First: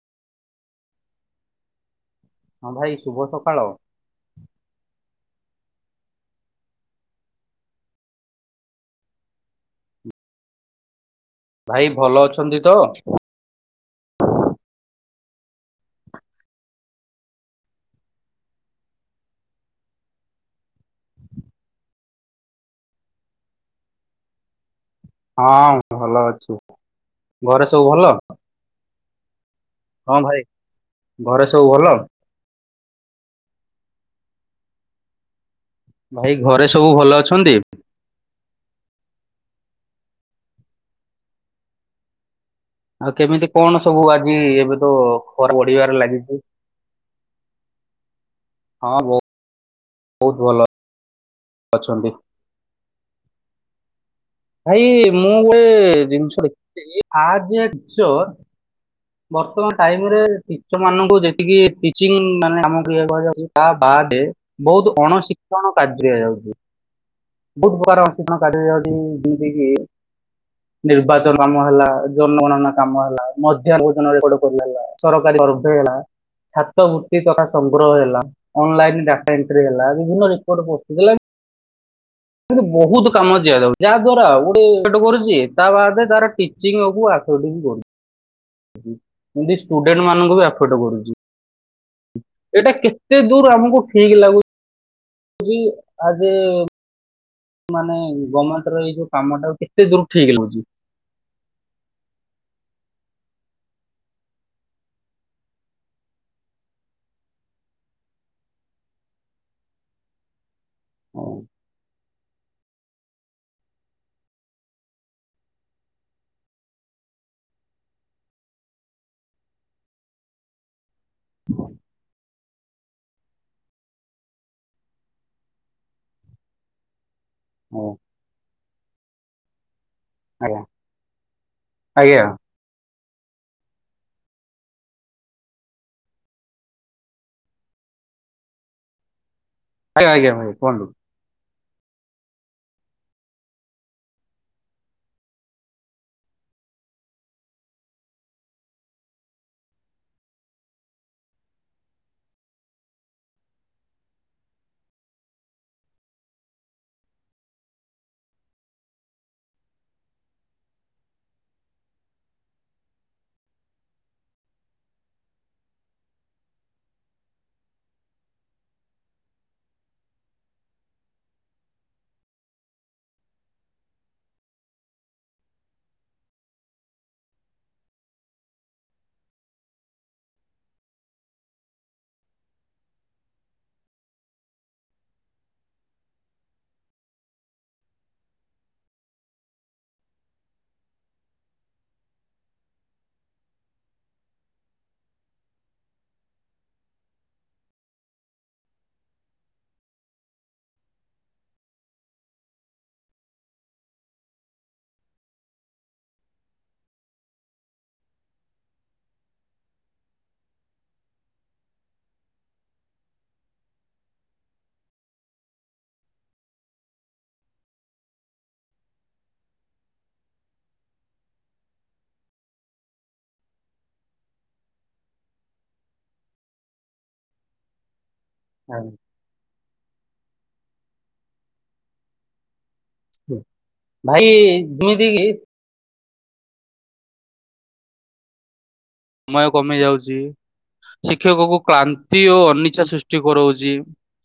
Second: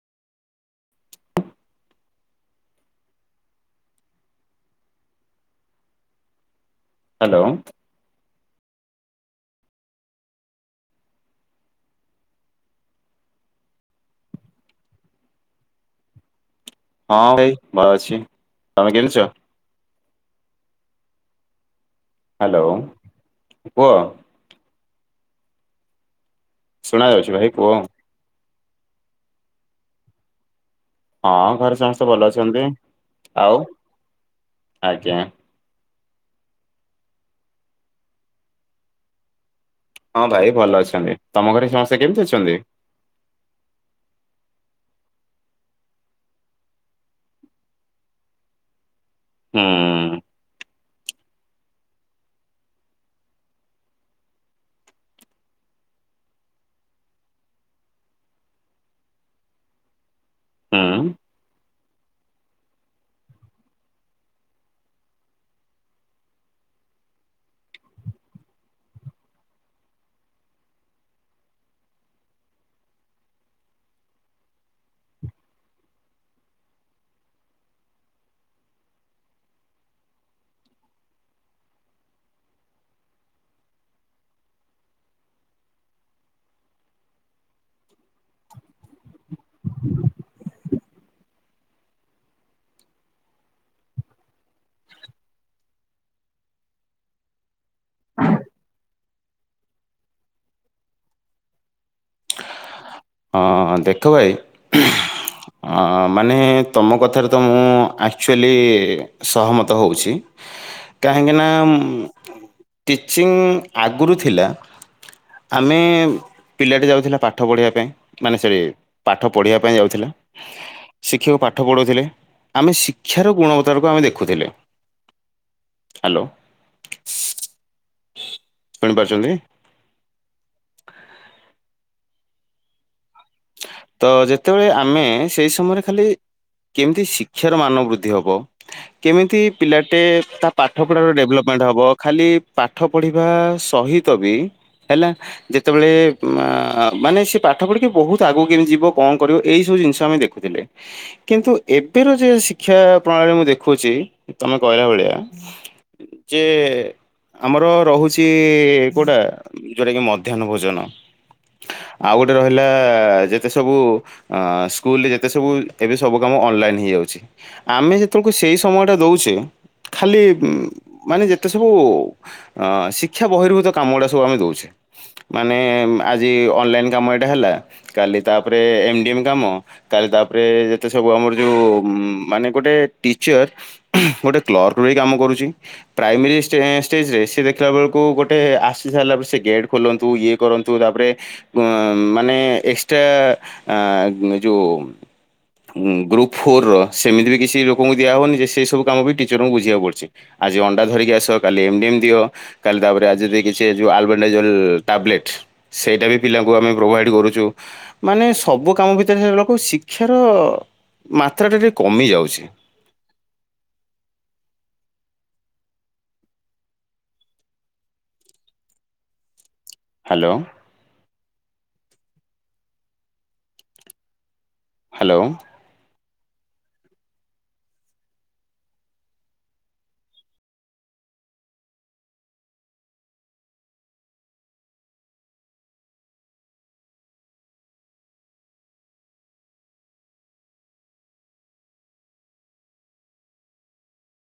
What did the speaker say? ହଁ ଭାଇ ଶୁଭ ସକାଳ। ହ୍ୟାଲୋ। ଭାଇ ଭଲ ଅଛନ୍ତି ତ? ହଁ ଭାଇ ଭଲ ଅଛି। ତମେ କେମିତି ଅଛ? ହ୍ୟାଲୋ କୁହ। ହଁ ଭଲ ଅ ଶୁଣା ଯାଉଛି ଭାଇ ଘରେ କୁହ ସବୁ ଭଲ। ହଁ ଭାଇ। ହଁ ଘରେ ସମସ୍ତେ ଭଲ ଅଛନ୍ତି। ଆଉ ଆଜ୍ଞା। ଭାଇ ଘରେ ସବୁ ଭଲ ଅଛନ୍ତି? ହଁ ଭାଇ ଭଲ ଅଛନ୍ତି। ତମ ଘରେ ସମସ୍ତେ କେମିତି ଅଛନ୍ତି? ଆଉ କେମିତି କଣ ସବୁ ଆଜି ଏବେ ତ ଖରା ବଢିବାରେ ଲାଗିଚି। ହଁ ବୋ ହୁଁ। ଅଛନ୍ତି। ଭାଇ ମୁଁ ଗୋଟେ ଜିନିଷ ଦେଖିଥିଲି ଆଜ୍ ଏ ଟିଚର ବର୍ତ୍ତମାନ ଟାଇମ ରେ ଟିଚର ହୁଁ। ମାନଙ୍କୁ ଦେଖିକି ଟିଚିଂ ମାନେ ଆମକୁ ଇଏ କୁହାଯାଉଚି ତା ବାଦେ ବୋହୁତ ଅଣଶିକ୍ଷଣ କାର୍ଯ୍ୟ ହେଇଯାଉଚି, ବୋହୁତ ପ୍ରକାର ଅଣଶିକ୍ଷଣ କାର୍ଯ୍ୟ ଦିଯାଉଚି ଯେମିତି କି ନିର୍ବାଚନ କାମ ହେଲା ଜନଗଣନା କାମ ହେଲା [unintelligible] ହେ ଛାତ୍ରବୃତ୍ତି ତଥା ସଂଗ୍ରହ ହେଲା ଅନଲାଇନ ଡାଟ ଏଟି ହେଲା ବିଭିନ୍ନ ରେକଡ୍ ପସି ଗଲାଣି ବୋହୁତ କାମ ଦିଆ ଯାଉ ଏହା ଦ୍ଵାରା ଗୋଟେ କରୁଛି ତା ବାଦରେ ତାର ଟିଚିଙ୍ଗ କୁ ଏମତି ଷ୍ଟୁଡେଣ୍ଟ ମାନଙ୍କୁ ବି ଆଫର୍ଟ କରୁଚି, ଏଇଟା କେତେ ଦୂର ଆମକୁ ଠିକ ଲାଗୁ ଚି ଆଜି ମାନେ ଗମେଣ୍ଟ ର ଏଇ ଯୋଉ କାମ ଟା କେତେ ଦୂର ଠିକ୍ ଲାଗୁଚି। ହଁ ଦେଖ ଭାଇ ମାନେ ତମ କଥାରେ ତ ମୁଁ ଆକ୍ଚୁଆଲି ସହମତ ହୋଉଚି କାହିଁକି ନା ଟିଚିଂ ଆଗରୁ ଥିଲା, ଆମେ ପିଲାଟି ଯାଉଥିଲା ପାଠ ପଢ଼ିବା ପାଇଁ ମାନେ ସେ ପାଠ ପଢ଼ିବା ପାଇଁ ଯାଉଥିଲା। ଶିକ୍ଷକ ପାଠ ପଢ଼ୋଉଥିଲେ। ଆମେ ଶିକ୍ଷାର ଗୁଣବତାକୁ ଆମେ ଦେଖୁଥିଲେ। ହ୍ୟାଲୋ ହଁ ଶୁଣି ପାରୁଚନ୍ତି। ଆଜ୍ଞ। ଆଜ୍ଞା। ତ ଯେତେବେଳେ ଆମେ ସେଇ ସମୟରେ ଖାଲି କେମିତି ଶିକ୍ଷାର ମାନ ବୃଦ୍ଧି ହବ କେମିତି ପିଲାଟେ ଆଜ୍ଞା ଆଜ୍ଞା ତା ଭାଇ କୁହନ୍ତୁ ପାଠପଢ଼ା ରେ ଡେଭଲପ୍ ମାଡ଼ ହବ ଖାଲି ପାଠ ପଢିବା ସହିତ ବି ହେଲା ଯେତେବେଳେ ମାନେ ସେ ପାଠ ପଢିକି ବୋହୁ ଆଗକୁ କେମିତି ଯିବ କଣ କରିବ ଏଇ ସବୁ ଜିନିଷ ଆମେ ଦେଖୁଥିଲେ। କିନ୍ତୁ ଏବେର ଯେ ଶିକ୍ଷା ପ୍ରଣାଳୀରେ ମୁଁ ଦେଖୁଚି ତମେ କହିଲା ଭଳିଆ ଯେ ଆମର ରହୁଚି ଗୋଟା ଯୋଉଟା କି ମଧ୍ୟାହନ ଭୋଜନ ଆଉ ଗୋଟେ ରହିଲା। ଯେତେ ସବୁ ସ୍କୁଲରେ ଯେତେ ସବୁ ଏବେ ସବୁ କାମ ଅନଲାଇନ୍ ହେଇଯାଉଚି। ଆମେ ଯେତେବେଳକୁ ସେଇ ସମୟଟା ଦେଉଚେ ଖାଲି ମାନେ ଯେତେ ସବୁ ଶିକ୍ଷା ବହିର୍ଭୂତ କାମ ଗୁଡ଼ା ସବୁ ଆମେ ଦେଉଚି ମାନେ ଆଜି ଅନଲାଇନ୍ କାମ ଏଟା ହେଲା କାଲି ତାପରେ ଏମ ଡି ଏମ୍ କାମ କାଲି ତାପରେ ଯେତେ ସବୁ ଆମର ଯୋଉ ମାନେ ଗୋଟେ ଟିଚର ଗୋଟେ କ୍ଲର୍କ ରହି କାମ କରୁଚି, ପ୍ରାଇମେରୀ ଷ୍ଟେ ଷ୍ଟେଜରେ ସେ ଦେଖିଲା ବେଳକୁ ଗୋଟେ ଆସି ସାରିଲା ପରେ ସେ ଗେଟ ଖୋଲନ୍ତୁ ଇଏ କରନ୍ତୁ ତାପରେ ମାନେ ଏକ୍ସଟ୍ରା ଯୋଉ ଗ୍ରୁପ୍ ଫୋର୍ର ସେମିତି ବି କିଛି ଲୋକଙ୍କୁ ଦିଆ ହେବନି ଯେ ସେହିସବୁ କାମ ବି ଟିଚରଙ୍କୁ ବୁଝିବାକୁ ପଡ଼ୁଚି, ଆଜି ଅଣ୍ଡା ଧରିକି ଆସ କାଲି ଏମ୍ଡି ଏମ୍ ଦିଅ କାଲି ତା ପରେ ଆଜି ଯଦି କିଛି ଯେଉଁ ଆଲବାଣ୍ଡାଇଜଲ ଟ୍ୟାାବଲେଟ୍ ସେଇଟା ବି ପିଲାଙ୍କୁ ଆମେ ପ୍ରୋଭାଇଡ଼୍ କରୁଚୁ। ମାନେ ସବୁ କାମ ଭିତରେ ସେ ଲୋକ ଶିକ୍ଷାର ମାତ୍ରା ଟା ଟିକେ କମି ଯାଉଛି। ହ୍ୟାଲୋ। ହ୍ୟାଲୋ। ହଁ। ଭାଇ ଜିମିତି କିି ସମୟ କମି ଯାଉଛି ଶିକ୍ଷକ କୁ କ୍ଳାନ୍ତି ଓ ଅନିଛା ସୃଷ୍ଟି କରାଉଛି।